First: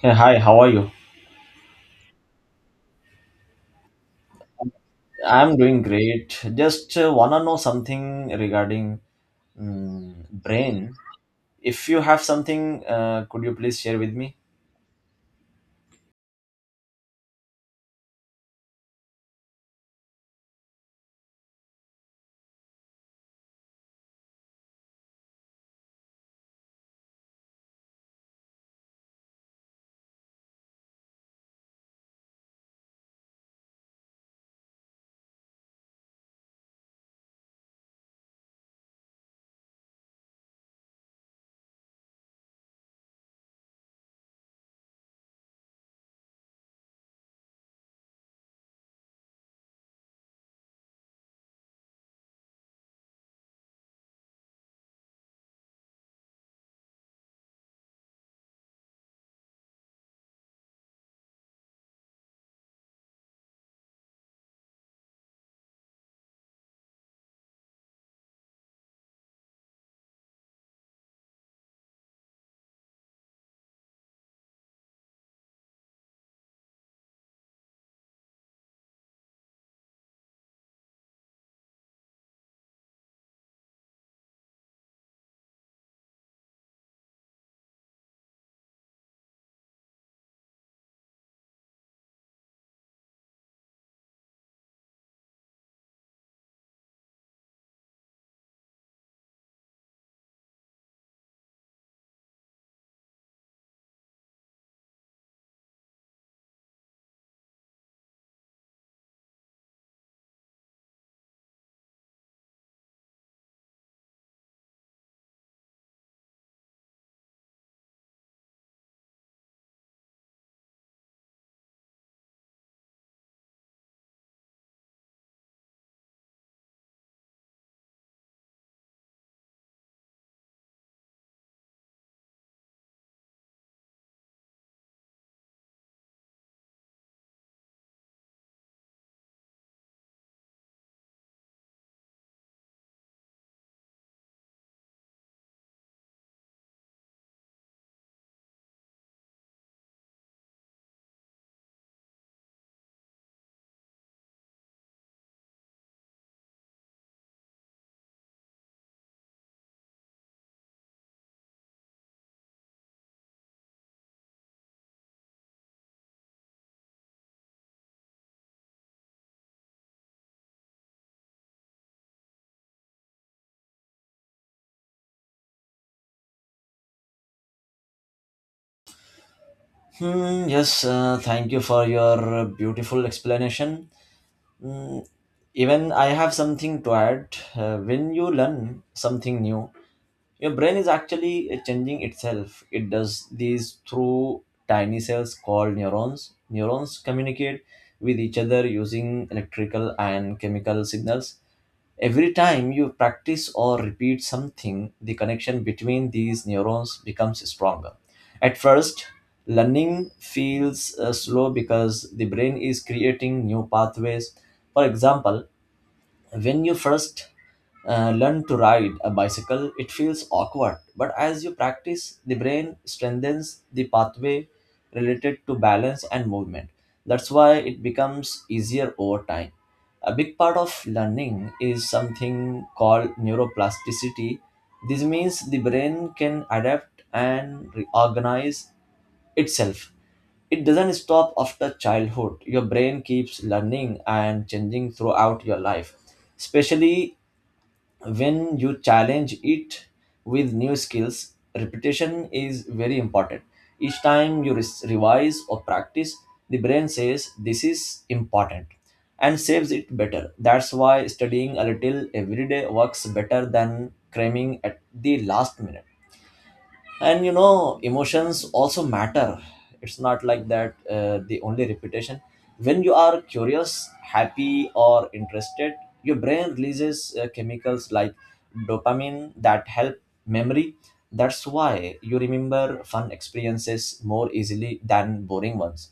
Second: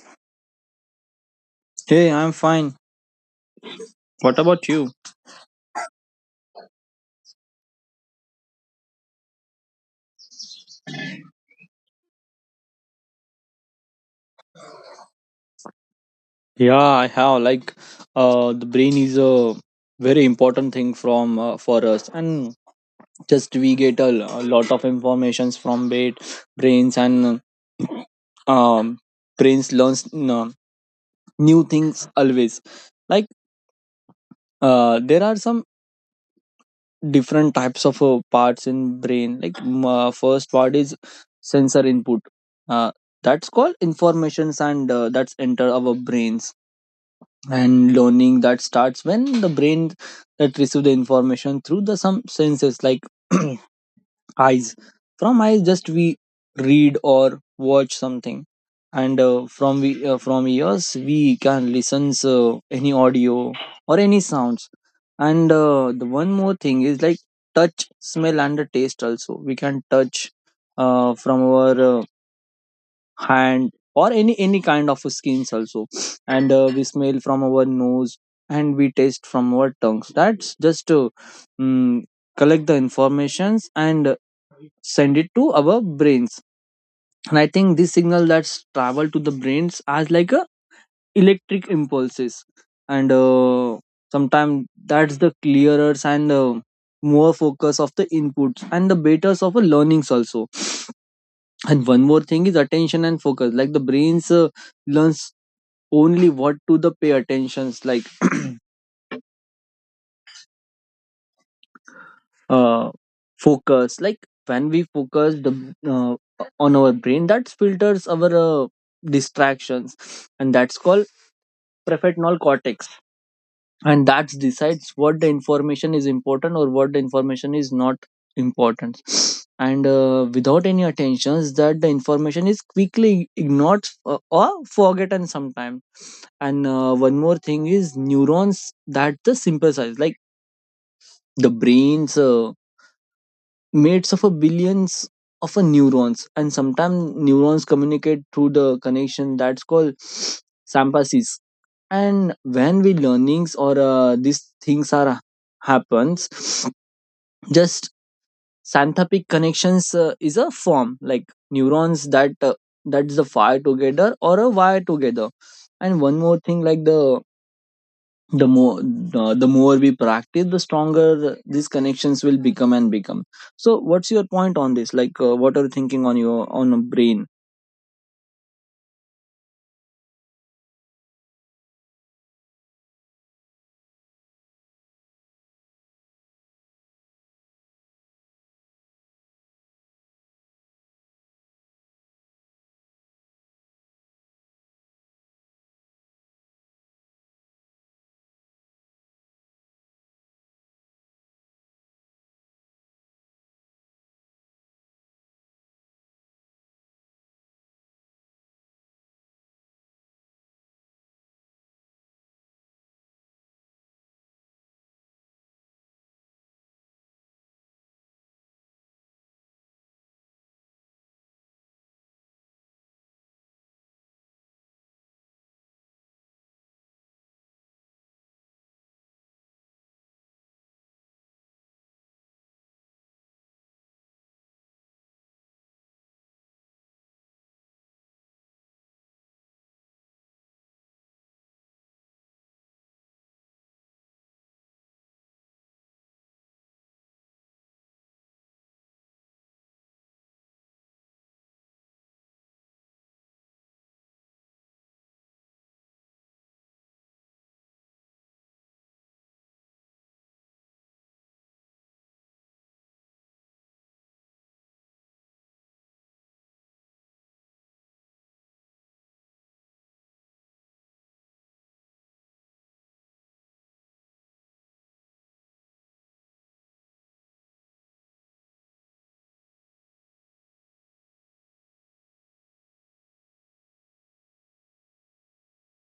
Hey, hi, how are you? Hey, I'm fine. What about you? I'm doing great. Just wanna know something regarding brain. If you have something, could you please share with me? Yeah, I have like the brain is a very important thing from for us, and just we get a lot of informations from bait brains and um, brains learns uh, new things always. Like there are some different types of parts in brain. Like first part is sensor input. Uh, that's called informations and that's enter our brains, and learning that starts when the brain that receive the information through the some senses like eyes. From eyes just we read or watch something, and from ears we can listen any audio or any sounds. And the one more thing is like touch, smell and the taste. Also we can touch from our hand or any kind of skins also, and we smell from our nose, and we taste from our tongues. That's just to mm collect the informations and send it to our brains. And I think this signal that's travel to the brains as like a electric impulses, and sometimes that's the clearer and more focus of the inputs and the betas of a learnings also. And one more thing is attention and focus. Like the brains learns only what to the pay attentions. Like uh, focus. Like when we focus the on our brain, that filters our distractions, and that's called prefrontal cortex, and that decides what the information is important or what the information is not important. And without any attentions that the information is quickly ignored or forgotten sometimes. And one more thing is neurons, that the simple size. Like the brains made of a billions of a neurons, and sometimes neurons communicate through the connection that's called sympathy. And when we learnings or these things are happens, just synaptic connections is a form like neurons that that's the fire together or a wire together. And one more thing like the more we practice, the stronger these connections will become and become. So what's your point on this, like what are you thinking on your on a brain? Hmm, yes, thank you for your beautiful explanation. Mm, even I have something to add. When you learn something new, your brain is actually changing itself. It does these through tiny cells called neurons. Neurons communicate with each other using electrical and chemical signals. Every time you practice or repeat something, the connection between these neurons becomes stronger. At first, learning feels slow because the brain is creating new pathways. For example, when you first learn to ride a bicycle, it feels awkward, but as you practice, the brain strengthens the pathway related to balance and movement. That's why it becomes easier over time. A big part of learning is something called neuroplasticity. This means the brain can adapt and reorganize itself. It doesn't stop after childhood. Your brain keeps learning and changing throughout your life, especially when you challenge it with new skills. Repetition is very important. Each time you revise or practice, the brain says this is important and saves it better. That's why studying a little every day works better than cramming at the last minute, and emotions also matter. It's not like that, the only reputation. When you are curious, happy, or interested, your brain releases chemicals like dopamine that help memory. That's why you remember fun experiences more easily than boring ones.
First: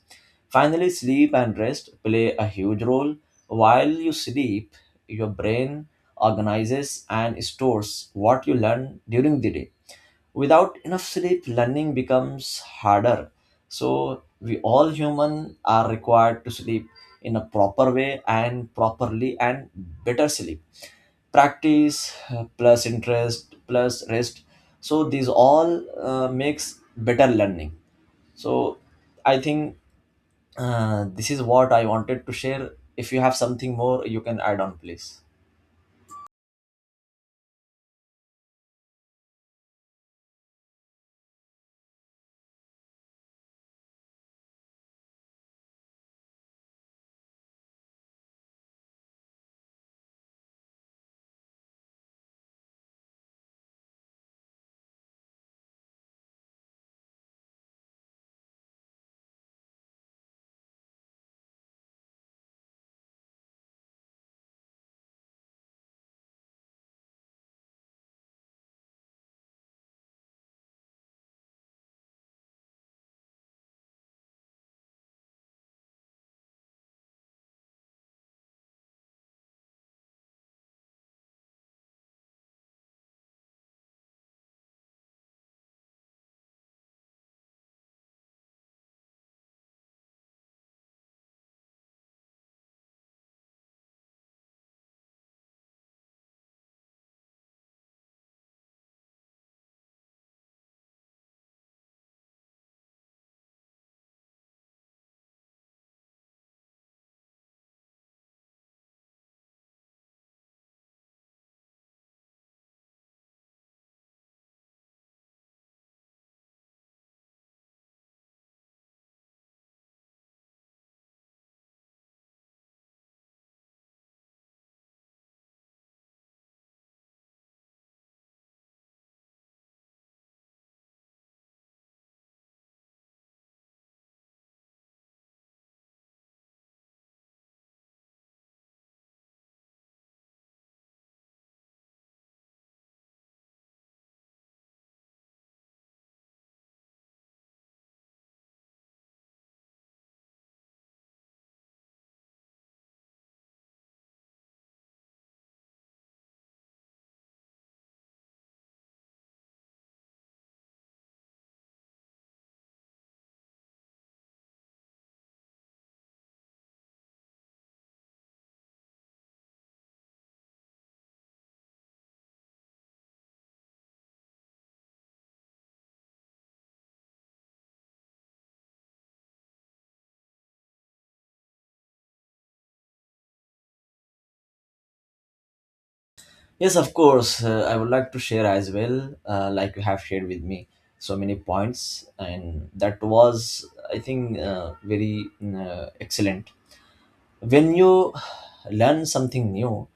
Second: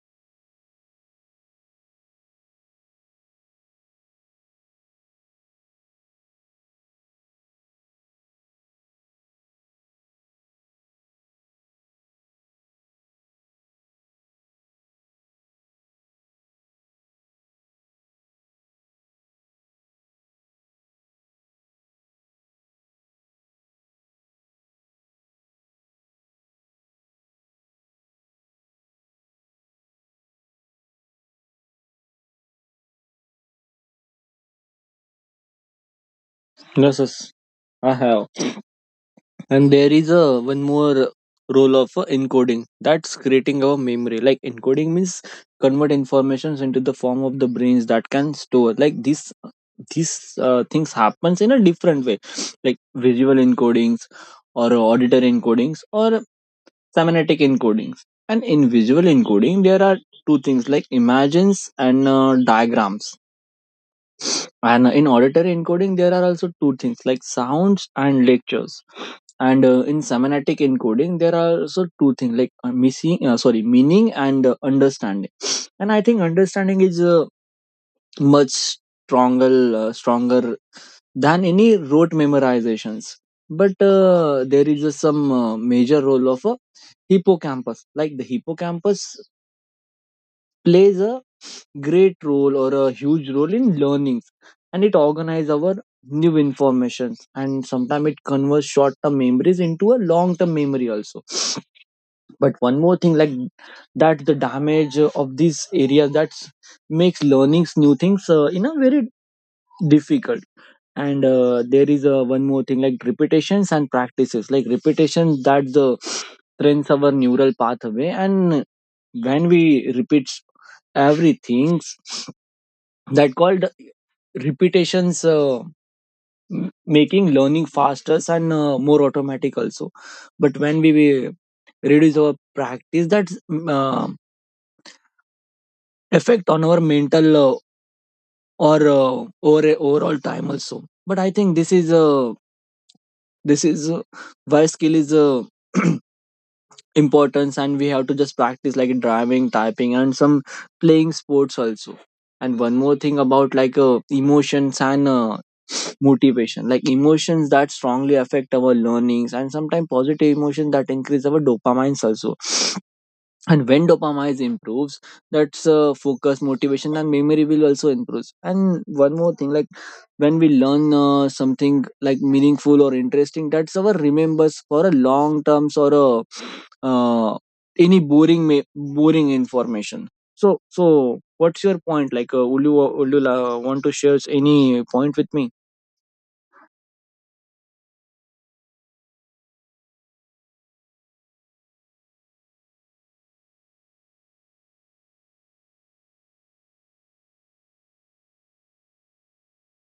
Finally, sleep and rest play a huge role. While you sleep, your brain organizes and stores what you learn during the day. Without enough sleep, learning becomes harder. So we all human are required to sleep in a proper way and properly and better sleep, practice plus interest plus rest. So these all makes better learning. So I think this is what I wanted to share. If you have something more, you can add on, please. Yes, yes, I have. And there is a one more role of encoding. That's creating our memory. Like encoding means convert informations into the form of the brains that can store. Like this these things happens in a different way, like visual encodings or auditor encodings or semantic encodings. And in visual encoding there are two things like images and diagrams, and in auditory encoding there are also two things like sounds and lectures, and in semantic encoding there are also two things like missing sorry meaning and understanding. And I think understanding is much stronger than any rote memorizations. But there is some major role of a hippocampus. Like the hippocampus plays a great role or a huge role in learnings, and it organizes our new informations, and sometimes it converts short-term memories into a long-term memory also. But one more thing like that the damage of these areas, that makes learnings new things in a very difficult. And there is one more thing like repetitions and practices. Like repetitions that the trains our neural pathway, and when we repeat everything, that called repetitions making learning faster and more automatic also. But when we reduce our practice, that's effect on our mental or overall time also. But I think this is why skill is importance, and we have to just practice like driving, typing and some playing sports also. And one more thing about like emotions and motivation. Like emotions that strongly affect our learnings, and sometimes positive emotions that increase our dopamines also. And when dopamine improves, that's focus, motivation and memory will also improves. And one more thing like when we learn something like meaningful or interesting, that's our remembers for a long terms or a uh, any boring information. So what's your point, like would you want to share any point with me? Yes, of course. I would like to share as well, like you have shared with me so many points, and that was, I think, very excellent. When you learn something new,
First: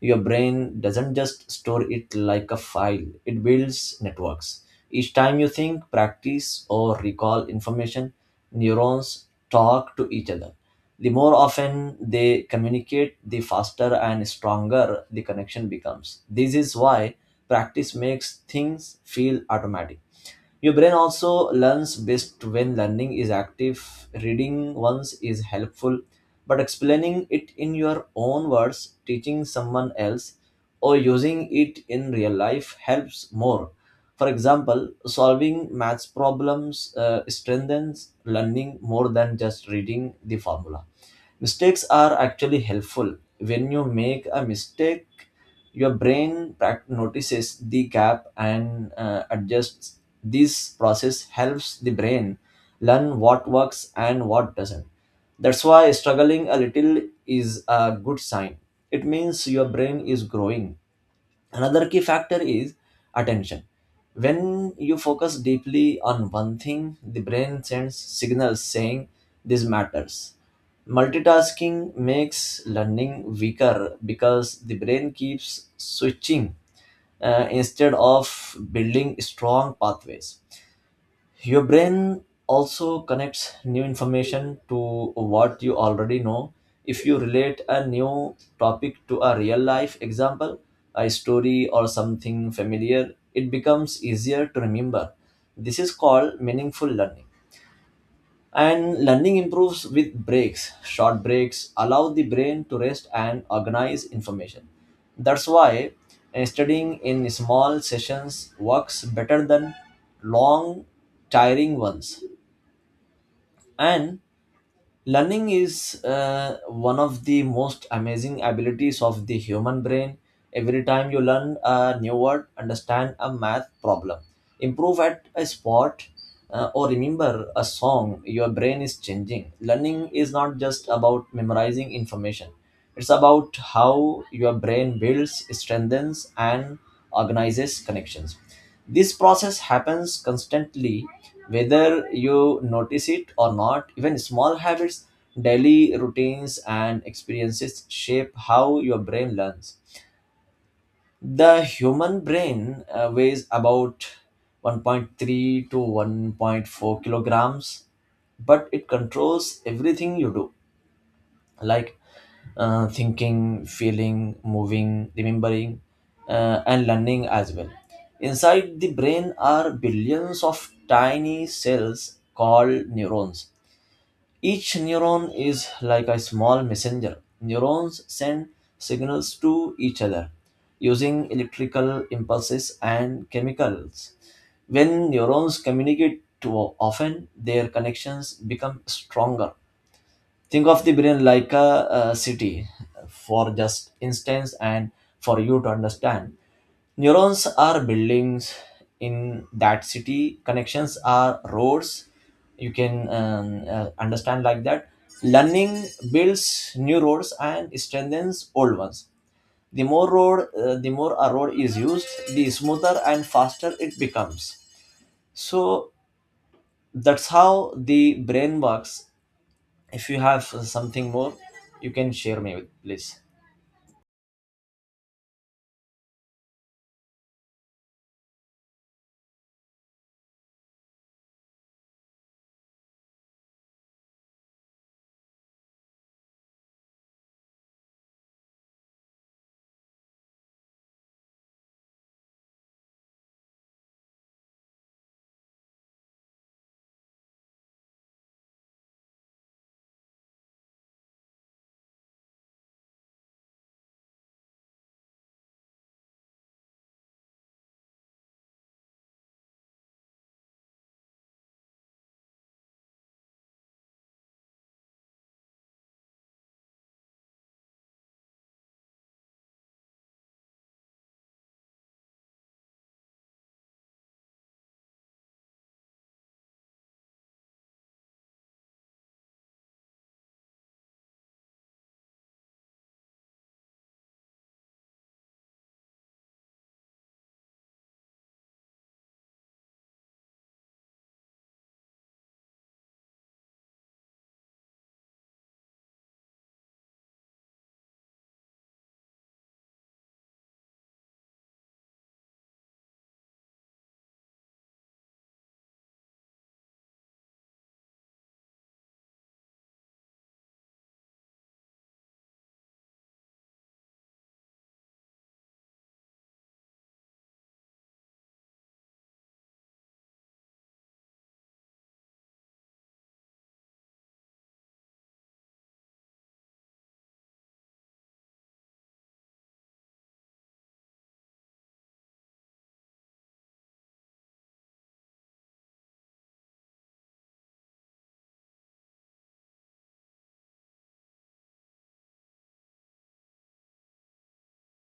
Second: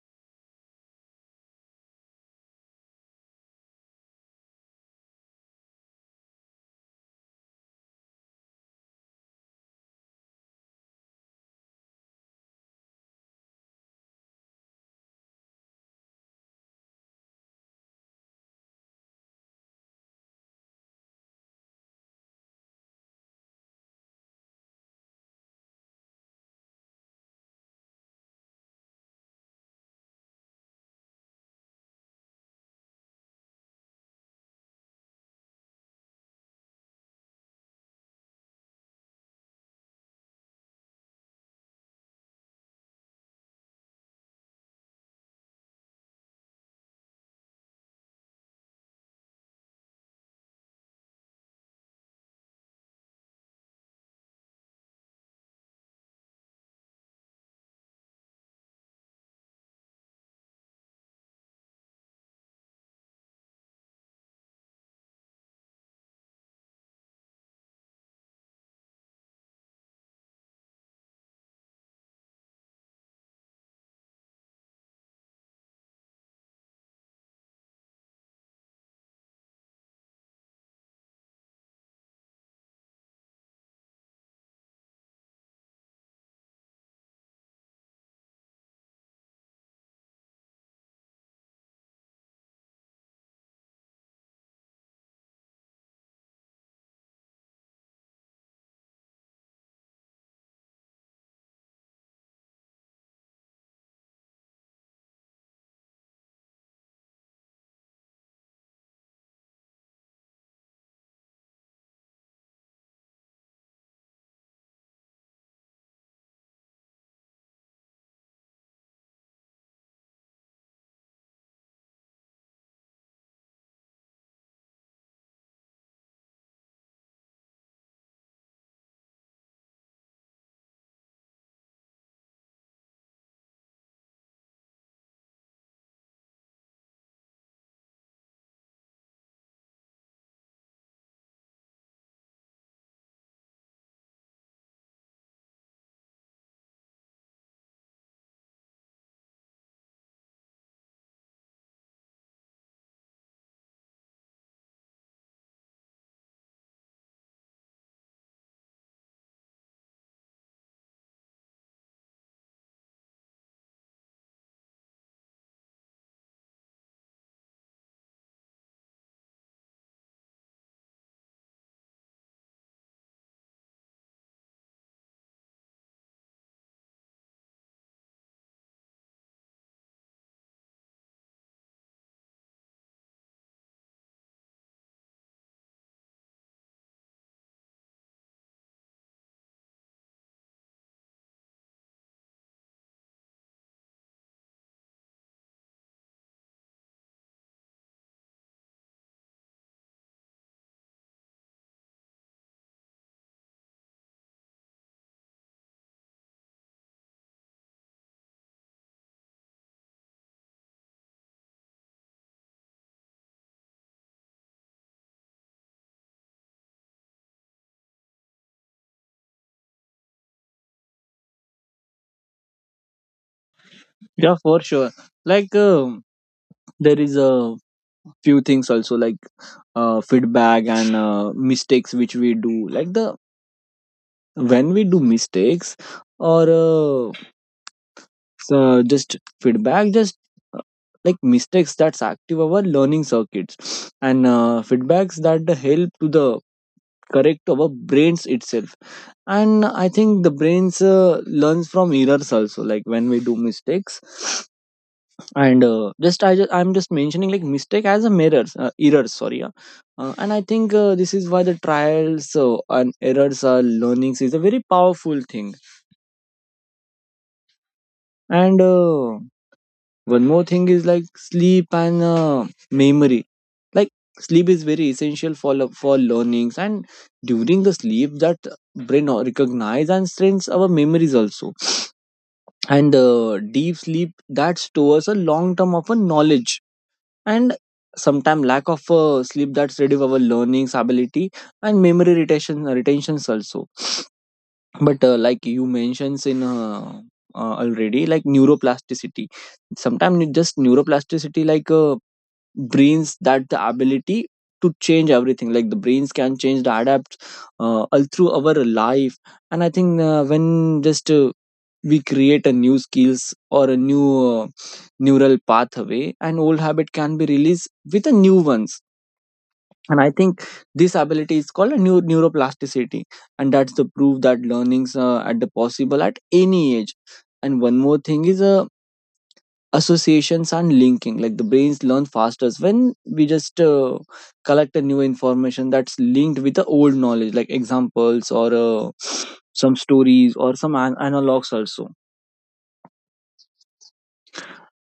your brain doesn't just store it like a file. It builds networks. Each time you think, practice, or recall information, neurons talk to each other. The more often they communicate, the faster and stronger the connection becomes. This is why practice makes things feel automatic. Your brain also learns best when learning is active. Reading once is helpful, but explaining it in your own words, teaching someone else, or using it in real life helps more. For example, solving maths problems strengthens learning more than just reading the formula. Mistakes are actually helpful. When you make a mistake, your brain notices the gap and adjusts. This process helps the brain learn what works and what doesn't. That's why struggling a little is a good sign. It means your brain is growing. Another key factor is attention. When you focus deeply on one thing, the brain sends signals saying this matters. Multitasking makes learning weaker because the brain keeps switching instead of building strong pathways. Your brain also connects new information to what you already know. If you relate a new topic to a real life example, a story, or something familiar, it becomes easier to remember. This is called meaningful learning. And learning improves with breaks. Short breaks allow the brain to rest and organize information. That's why studying in small sessions works better than long, tiring ones. And learning is one of the most amazing abilities of the human brain. Every time you learn a new word, understand a math problem, improve at a sport, or remember a song, your brain is changing. Learning is not just about memorizing information, it's about how your brain builds, strengthens, and organizes connections. This process happens constantly, whether you notice it or not. Even small habits, daily routines, and experiences shape how your brain learns. The human brain weighs about 1.3 to 1.4 kilograms, but it controls everything you do, like thinking, feeling, moving, remembering, and learning as well. Inside the brain are billions of tiny cells called neurons. Each neuron is like a small messenger. Neurons send signals to each other using electrical impulses and chemicals. When neurons communicate too often, their connections become stronger. Think of the brain like a city, for just instance, and for you to understand. Neurons are buildings in that city, connections are roads. You can understand like that. Learning builds new roads and strengthens old ones. The more a road is used, the smoother and faster it becomes. So that's how the brain works. If you have something more, you can share me with, please. Yeah, for sure. Like there is a few things also, like feedback and mistakes which we do. Like the when we do mistakes or so just feedback just uh, like mistakes, that's active our learning circuits, and feedbacks that help to the correct our brains itself. And I think the brains learns from errors also, like when we do mistakes. And just I just I'm just mentioning like mistake as a mirrors, errors, sorry. Yeah. And I think this is why the trials and errors are learnings is a very powerful thing. And one more thing is like sleep and memory. Like sleep is very essential for learnings, and during the sleep that recognize and strengthens our memories also. And deep sleep that stores a long term of a knowledge, and sometime lack of sleep, that's reduce our learning ability and memory retentions also. But like you mentions in already, like neuroplasticity. Sometimes just neuroplasticity, like brains that the ability to change everything, like the brains can change the adapt all through our life. And I think when just we create a new skills or a new uh, neural pathway, and old habit can be released with a new ones. And I think this ability is called a new neuroplasticity, and that's the proof that learnings at the possible at any age. And one more thing is associations and linking. Like the brains learn fastest when we just collect a new information that's linked with the old knowledge, like examples or some stories or some analogs also.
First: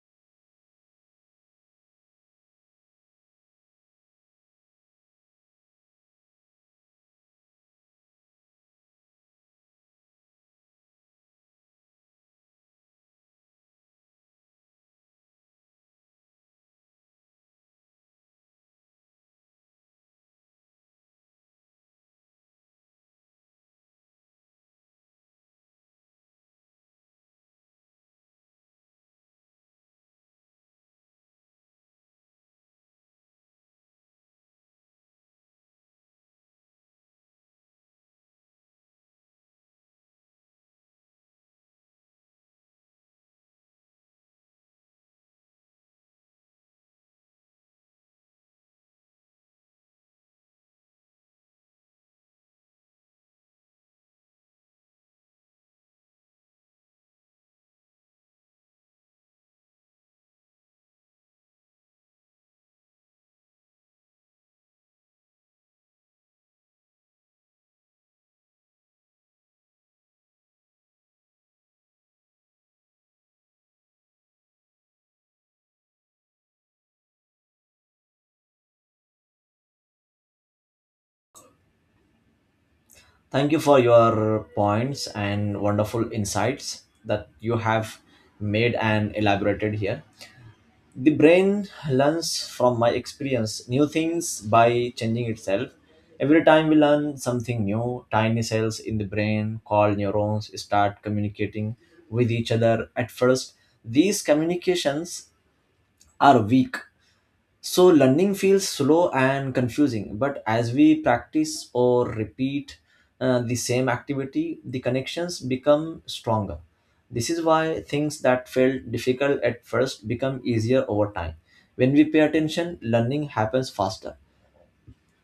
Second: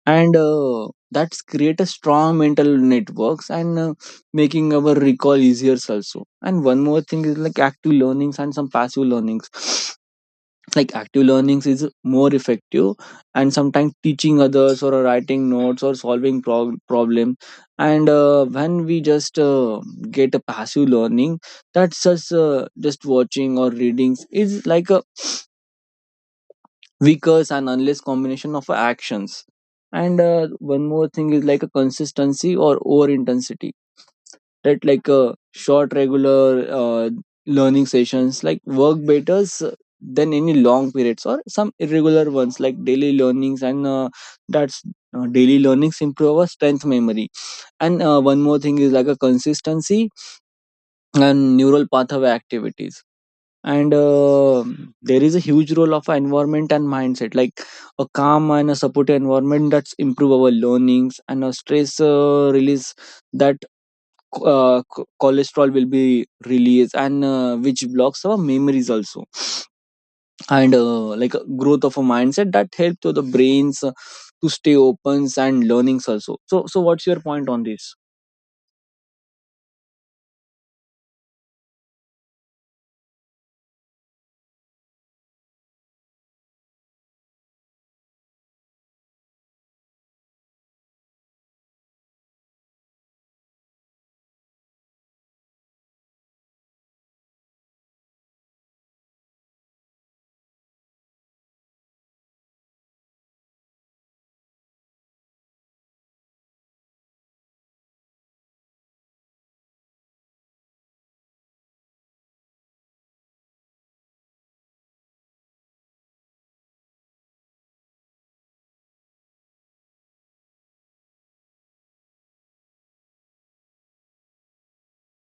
And that's create a strong mental networks, and making our recall easier also. And one more thing is like active learnings and some passive learnings. Like active learnings is more effective, and sometimes teaching others or writing notes or solving problem. And when we just get a passive learning, that's just watching or readings, is like a weakest and unless combination of actions. And one more thing is like a consistency or over intensity, that like a short regular learning sessions like work better than any long periods or some irregular ones, like daily learnings. And that's daily learnings improve our strength memory. And one more thing is like a consistency and neural pathway activities. And there is a huge role of environment and mindset. Like a calm and a supportive environment that's improve our learnings, and a stress release, that cholesterol will be released, and which blocks our memories also. And like a growth of a mindset that help to the brains to stay opens and learnings also. So what's your point on this? Thank you for your points and wonderful insights that you have made and elaborated here. The brain learns from my experience new things by changing itself. Every time we learn something new, tiny cells in the brain called neurons start communicating with each other. At first, these communications are weak. So learning feels slow and confusing, but as we practice or repeat the same activity, the connections become stronger. This is why things that felt difficult at first become easier over time. When we pay attention, learning happens faster.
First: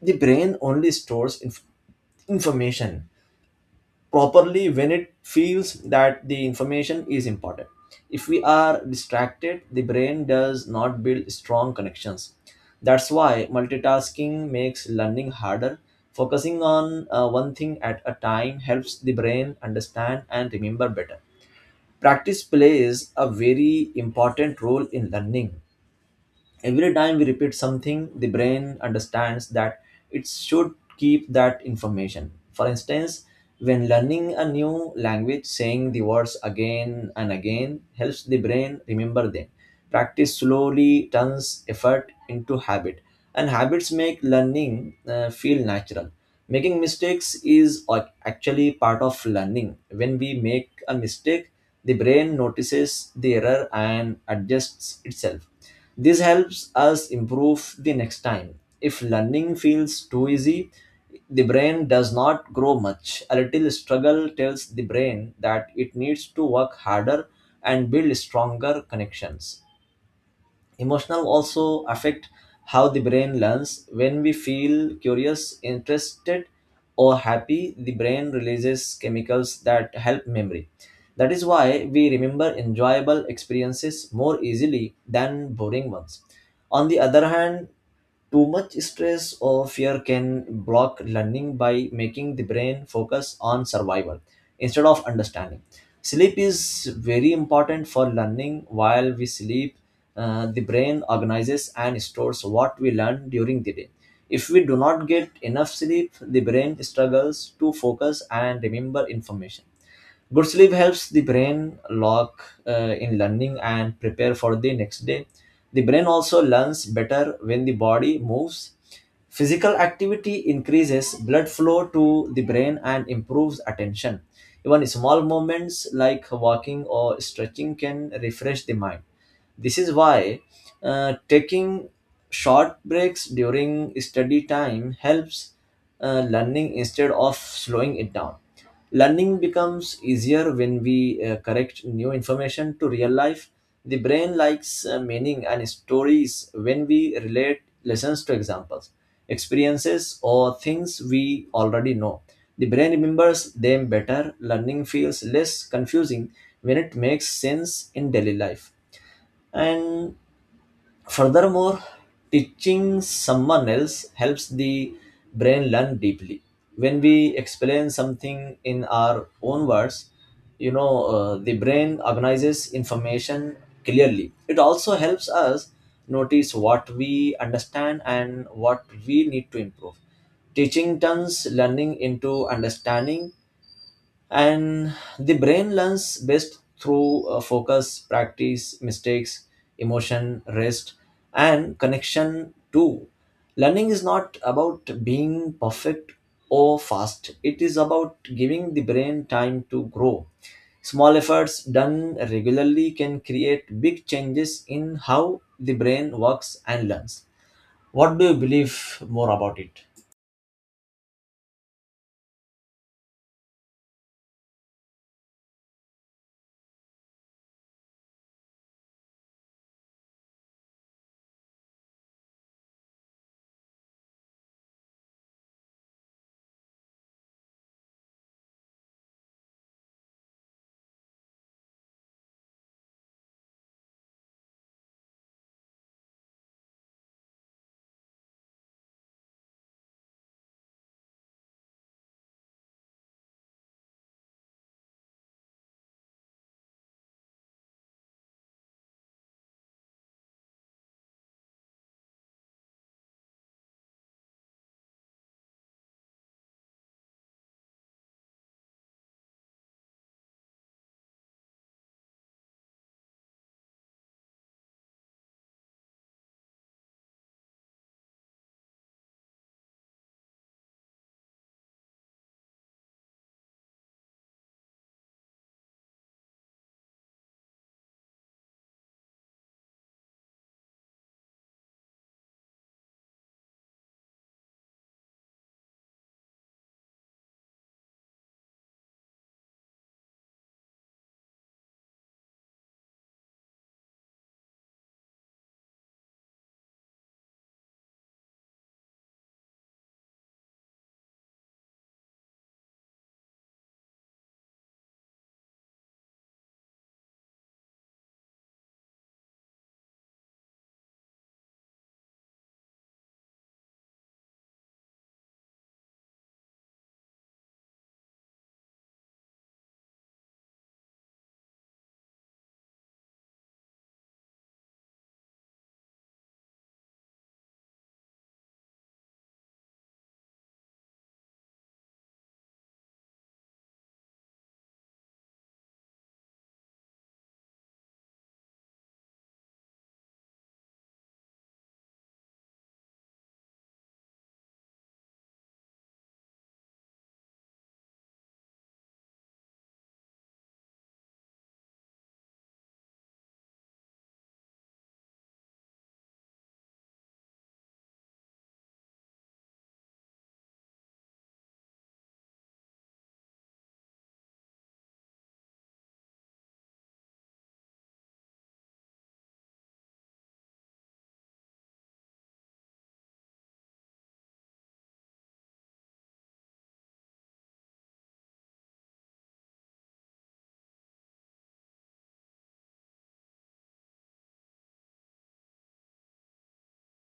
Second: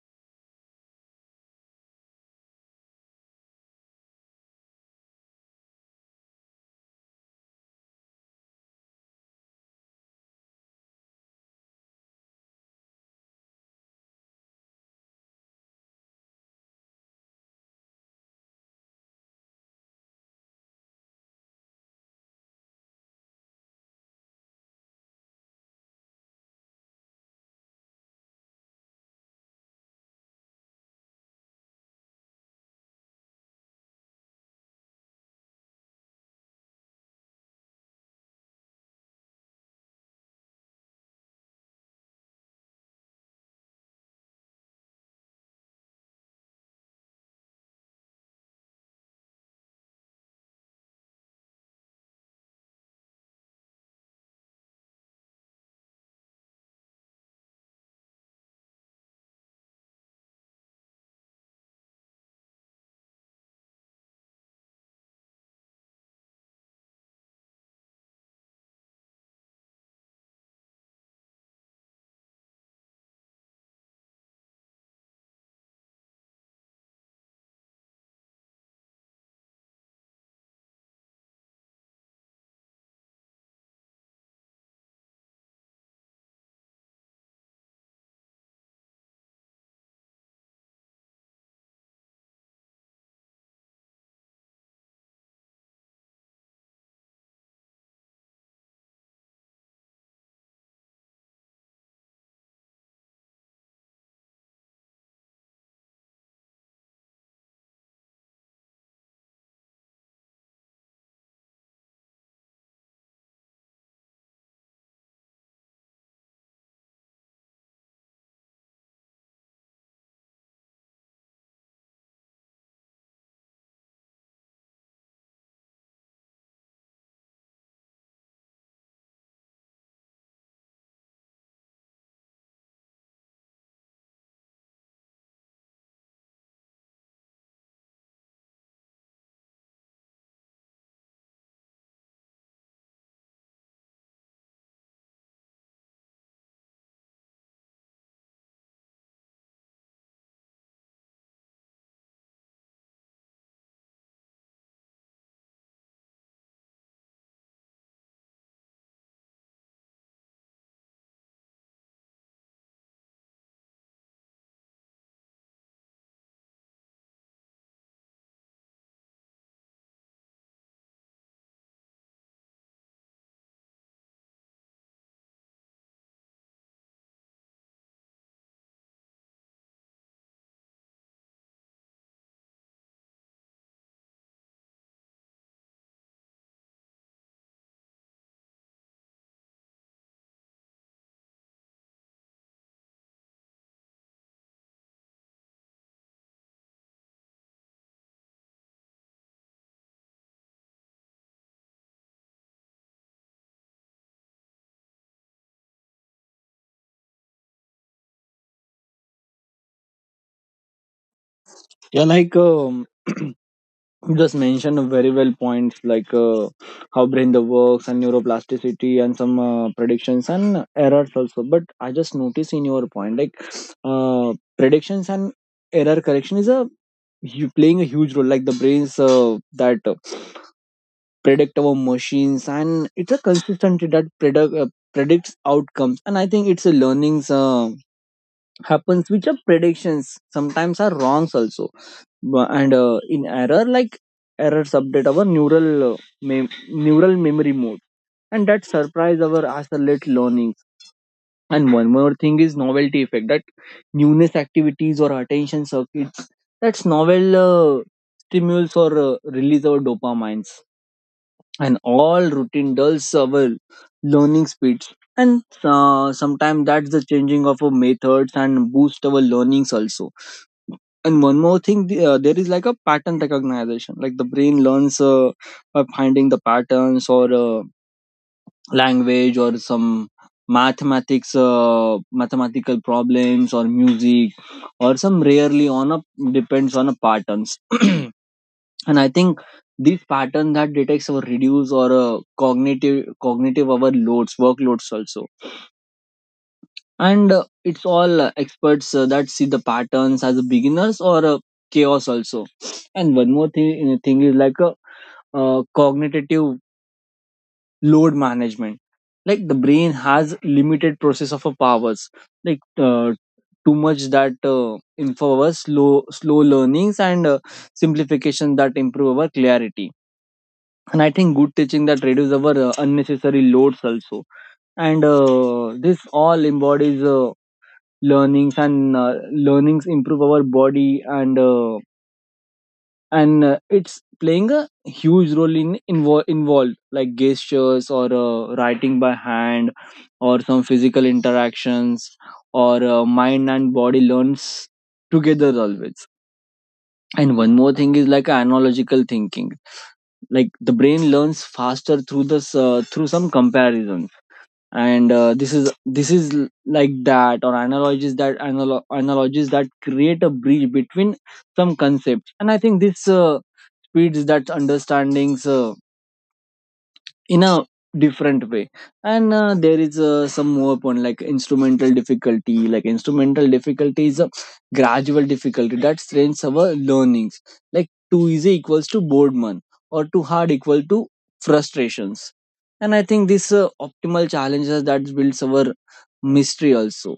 The brain only stores information properly when it feels that the information is important. If we are distracted, the brain does not build strong connections. That's why multitasking makes learning harder. Focusing on one thing at a time helps the brain understand and remember better. Practice plays a very important role in learning. Every time we repeat something, the brain understands that it should keep that information. For instance, when learning a new language, saying the words again and again helps the brain remember them. Practice slowly turns effort into habit, and habits make learning feel natural. Making mistakes is actually part of learning. When we make a mistake, the brain notices the error and adjusts itself. This helps us improve the next time. If learning feels too easy, the brain does not grow much. A little struggle tells the brain that it needs to work harder and build stronger connections. Emotional also affect how the brain learns. When we feel curious, interested, or happy, the brain releases chemicals that help memory. That is why we remember enjoyable experiences more easily than boring ones. On the other hand, too much stress or fear can block learning by making the brain focus on survival instead of understanding. Sleep is very important for learning. While we sleep, the brain organizes and stores what we learn during the day. If we do not get enough sleep, the brain struggles to focus and remember information. Good sleep helps the brain lock in learning and prepare for the next day. The brain also learns better when the body moves. Physical activity increases blood flow to the brain and improves attention. Even small movements like walking or stretching can refresh the mind. This is why taking short breaks during study time helps learning instead of slowing it down. Learning becomes easier when we correct new information to real life. The brain likes meaning and stories when we relate lessons to examples, experiences, or things we already know. The brain remembers them better. Learning feels less confusing when it makes sense in daily life. And furthermore, teaching someone else helps the brain learn deeply. When we explain something in our own words, the brain organizes information clearly. It also helps us notice what we understand and what we need to improve. Teaching turns learning into understanding, and the brain learns best through focus, practice, mistakes, emotion, rest, and connection too. Learning is not about being perfect or fast. It is about giving the brain time to grow. Small efforts done regularly can create big changes in how the brain works and learns. What do you believe more about it? Yeah, like you just mentioned a very well points, like how brain the works and neuroplasticity and some predictions and errors also. But I just notice in your point, like uh, predictions and error correction is a you playing a huge role. Like the brains that predict our machines, and it's a consistency that predicts outcomes. And I think it's a learnings happens which are predictions sometimes are wrongs also. And in error, like errors update our neural neural memory mode, and that surprise our accelerate learning. And one more thing is novelty effect, that newness activities or attention circuits. That's novel stimulus or release our dopamines, and all routine dulls our learning speeds. And sometimes that's the changing of our methods and boost our learnings also. And one more thing, there is like a pattern recognition. Like the brain learns by finding the patterns or language or some mathematics mathematical problems or music, or some rarely on a depends on a patterns. And I think these pattern that detects our reduce or cognitive, overloads workloads also. And it's all experts that see the patterns as beginners or chaos also. And one more thing is like a cognitive load management. Like the brain has limited process of powers. Like uh, too much that infers slow learnings, and simplification that improve our clarity. And I think good teaching that reduces our unnecessary loads also. And this all embodies learnings, and learnings improve our body, and it's playing a huge role in involved, like gestures or writing by hand or some physical interactions, or mind and body learns together always. And one more thing is like analogical thinking. Like the brain learns faster through this through some comparison, and this is like that. Or analogies that analogies that create a bridge between some concepts. And I think this speeds that understandings. In a different way. And there is some more point like instrumental difficulty. Like instrumental difficulty is a gradual difficulty that strains our learnings. Like too easy equals to boredom, or too hard equal to frustrations. And I think this optimal challenges that builds our mystery also.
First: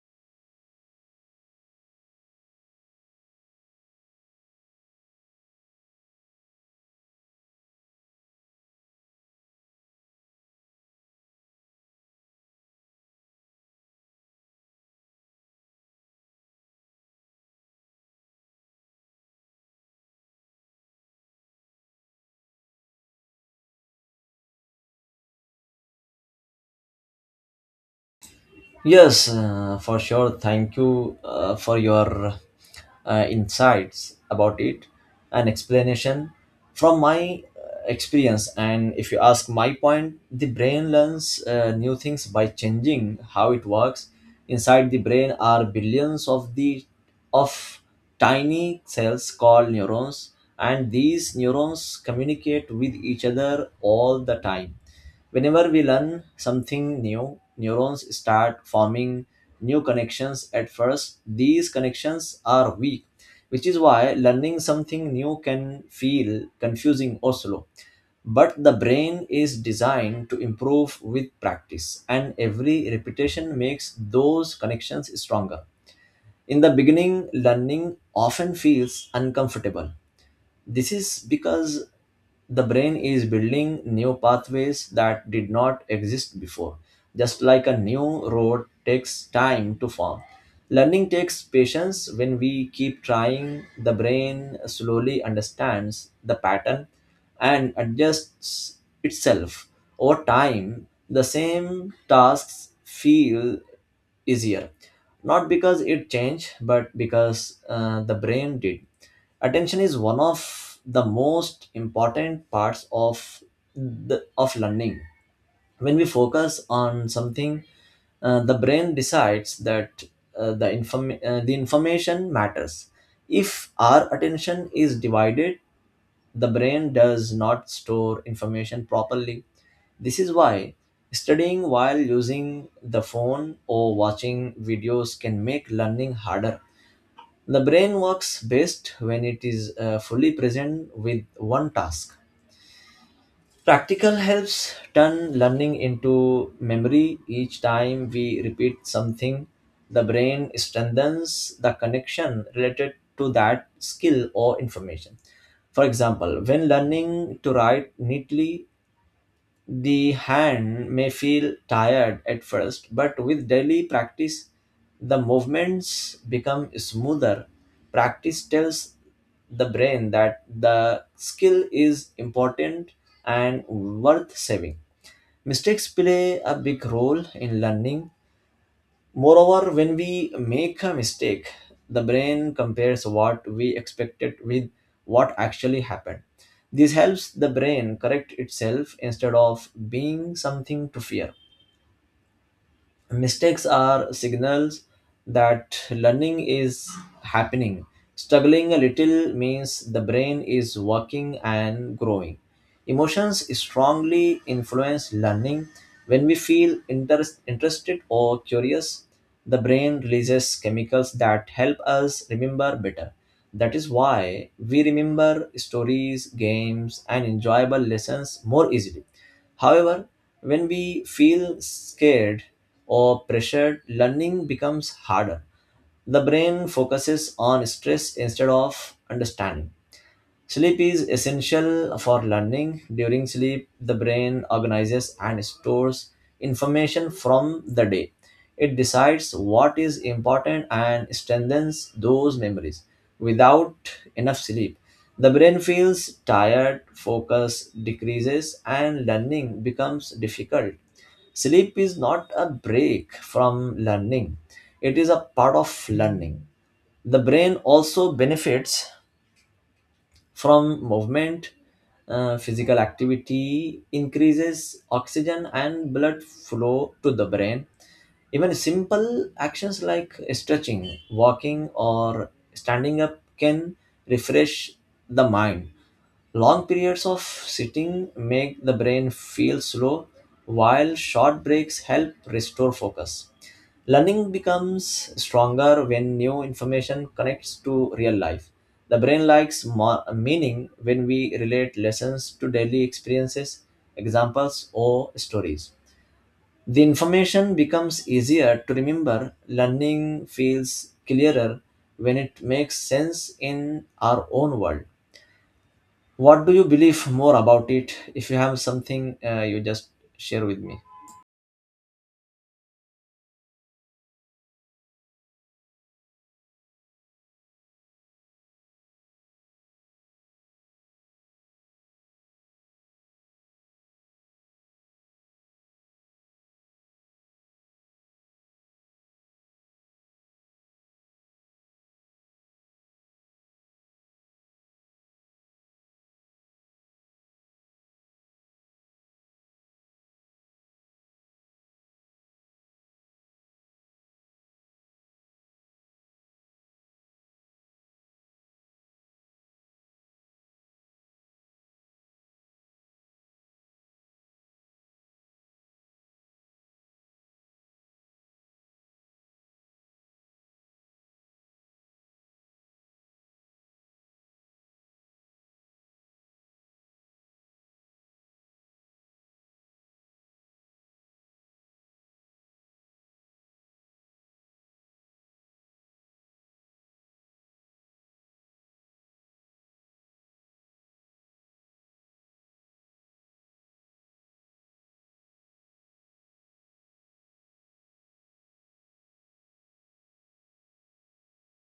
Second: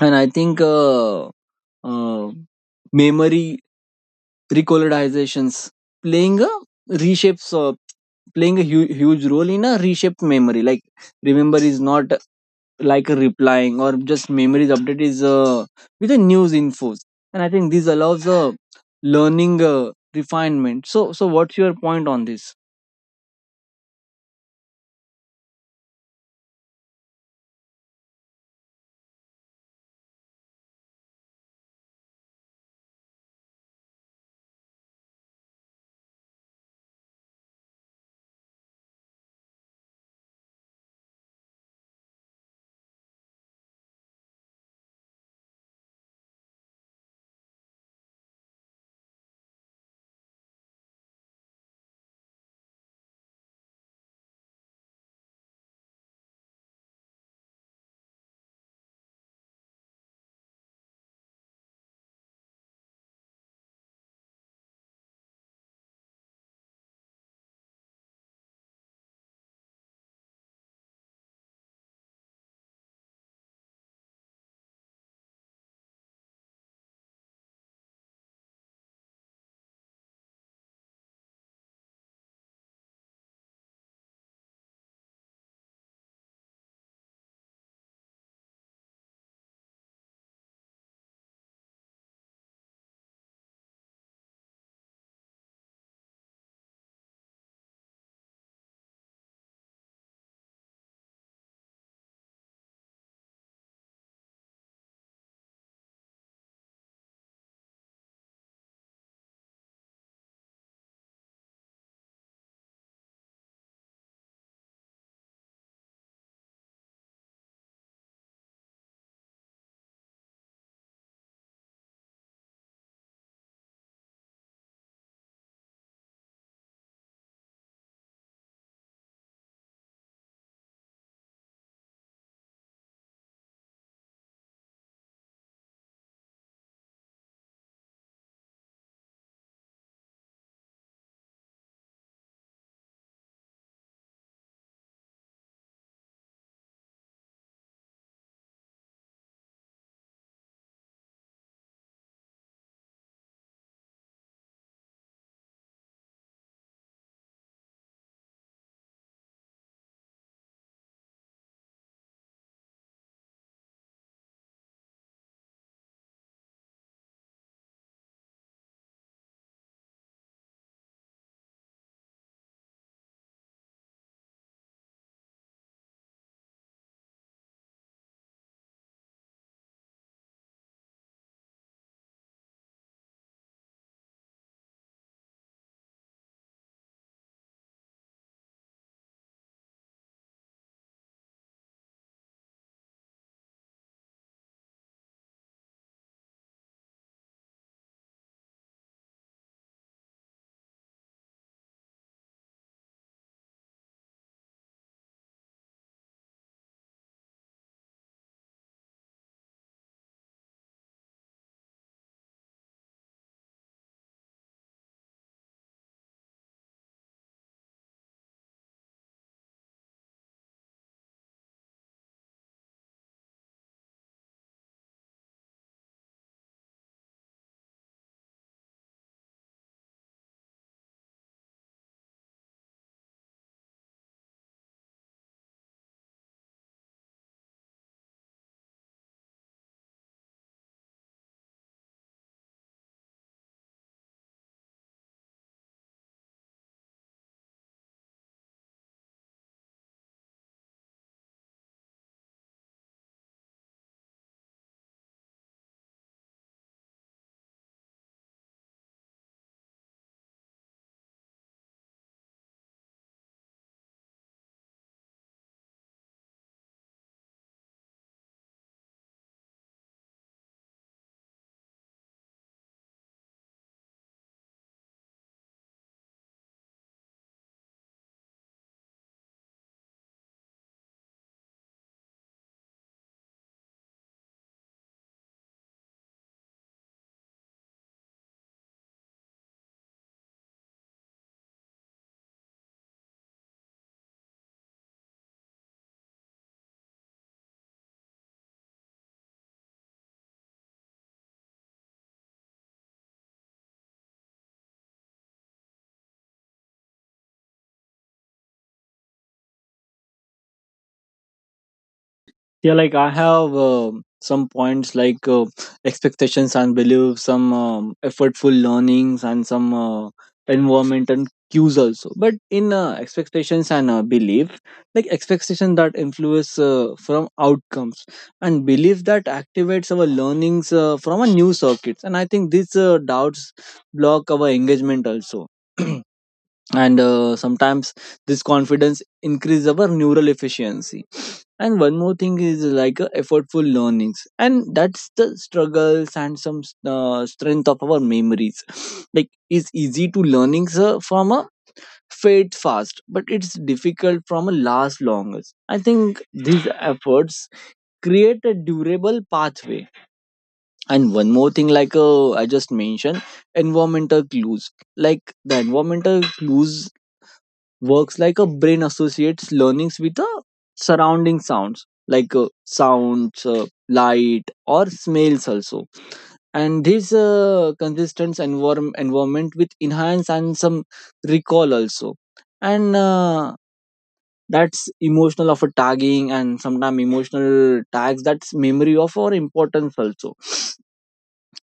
And I think uh, memory recolorizations playing a reshapes, playing a huge role in a reshaped memory. Like remember is not like a replying, or just memories update is with the news infos. And I think this allows a learning refinement. So what's your point on this? Yes, for sure. Thank you for your insights about it and explanation from my experience. And if you ask my point, the brain learns new things by changing how it works. Inside the brain are billions of tiny cells called neurons, and these neurons communicate with each other all the time. Whenever we learn something new, neurons start forming new connections. At first, these connections are weak, which is why learning something new can feel confusing or slow. But the brain is designed to improve with practice, and every repetition makes those connections stronger. In the beginning, learning often feels uncomfortable. This is because the brain is building new pathways that did not exist before. Just like a new road takes time to form, learning takes patience. When we keep trying, the brain slowly understands the pattern and adjusts itself. Over time, the same tasks feel easier, not because it changed, but because the brain did. Attention is one of the most important parts of learning. When we focus on something, the brain decides that the information matters. If our attention is divided, the brain does not store information properly. This is why studying while using the phone or watching videos can make learning harder. The brain works best when it is fully present with one task. Practical helps turn learning into memory. Each time we repeat something, the brain strengthens the connection related to that skill or information. For example, when learning to write neatly, the hand may feel tired at first, but with daily practice, the movements become smoother. Practice tells the brain that the skill is important and worth saving. Mistakes play a big role in learning. Moreover, when we make a mistake, the brain compares what we expected with what actually happened. This helps the brain correct itself instead of being something to fear. Mistakes are signals that learning is happening. Struggling a little means the brain is working and growing. Emotions strongly influence learning. When we feel interested or curious, the brain releases chemicals that help us remember better. That is why we remember stories, games, and enjoyable lessons more easily. However, when we feel scared or pressured, learning becomes harder. The brain focuses on stress instead of understanding. Sleep is essential for learning. During sleep, the brain organizes and stores information from the day. It decides what is important and strengthens those memories. Without enough sleep, the brain feels tired, focus decreases, and learning becomes difficult. Sleep is not a break from learning, it is a part of learning. The brain also benefits from movement. Physical activity increases oxygen and blood flow to the brain. Even simple actions like stretching, walking, or standing up can refresh the mind. Long periods of sitting make the brain feel slow, while short breaks help restore focus. Learning becomes stronger when new information connects to real life. The brain likes more meaning when we relate lessons to daily experiences, examples, or stories. The information becomes easier to remember. Learning feels clearer when it makes sense in our own world. What do you believe more about it? If you have something, you just share with me. Yeah, like I have some points, like expectations and beliefs, some effortful learnings, and some environment and cues also. But in expectations and belief, like expectation that influence from outcomes, and belief that activates our learnings from a new circuits. And I think these doubts block our engagement also. And sometimes this confidence increase our neural efficiency. And one more thing is like effortful learnings, and that's the struggles and some strength of our memories. Like it's easy to learnings from a fade fast, but it's difficult from a last longest. I think these efforts create a durable pathway. And one more thing, like I just mentioned environmental clues. Like the environmental clues works like a brain associates learnings with the surrounding sounds, like sounds, light or smells also. And this consistent environment with enhance and some recall also. And that's emotional of a tagging, and sometimes emotional tags that's memory of our importance also.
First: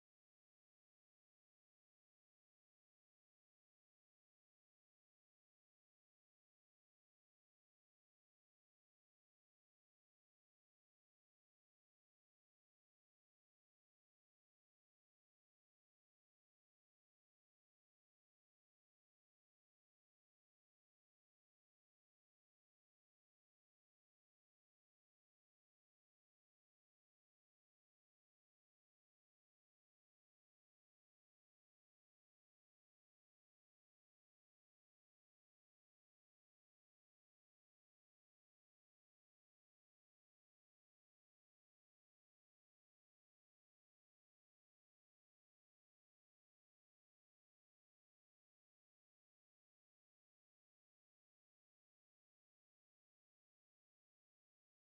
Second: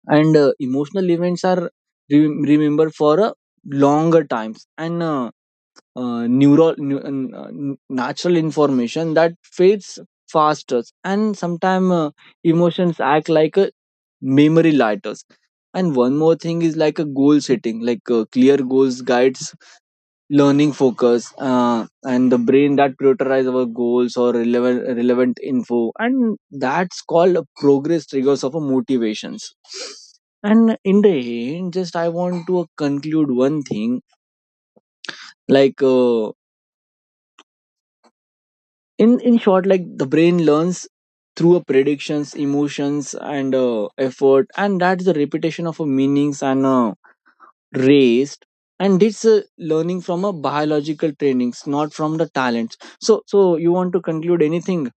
And emotional events are remembered for a longer times. And uh, neural nu- uh, natural information that fades faster. And sometimes emotions act like a memory lighters. And one more thing is like a goal setting. Like clear goals guides learning focus, and the brain that prioritize our goals or relevant info, and that's called a progress triggers of a motivations. And in the end, just I want to conclude one thing, like in short, like the brain learns through a predictions, emotions and effort, and that's the repetition of a meanings and raised. And it's learning from a biological trainings, not from the talents. So you want to conclude anything?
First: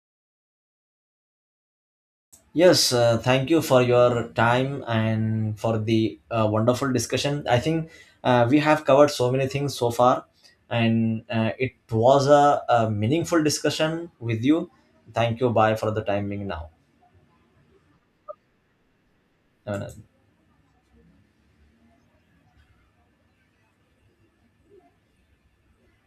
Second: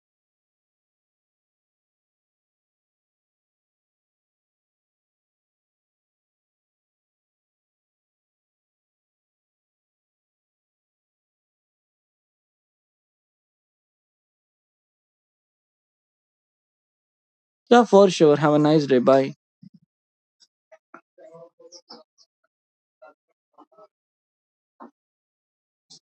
Yes, thank you for your time and for the wonderful discussion. I think we have covered so many things so far, and it was a meaningful discussion with you. Thank you. Bye for the timing now. Yeah, for sure. Have a nice day. Bye. Have a nice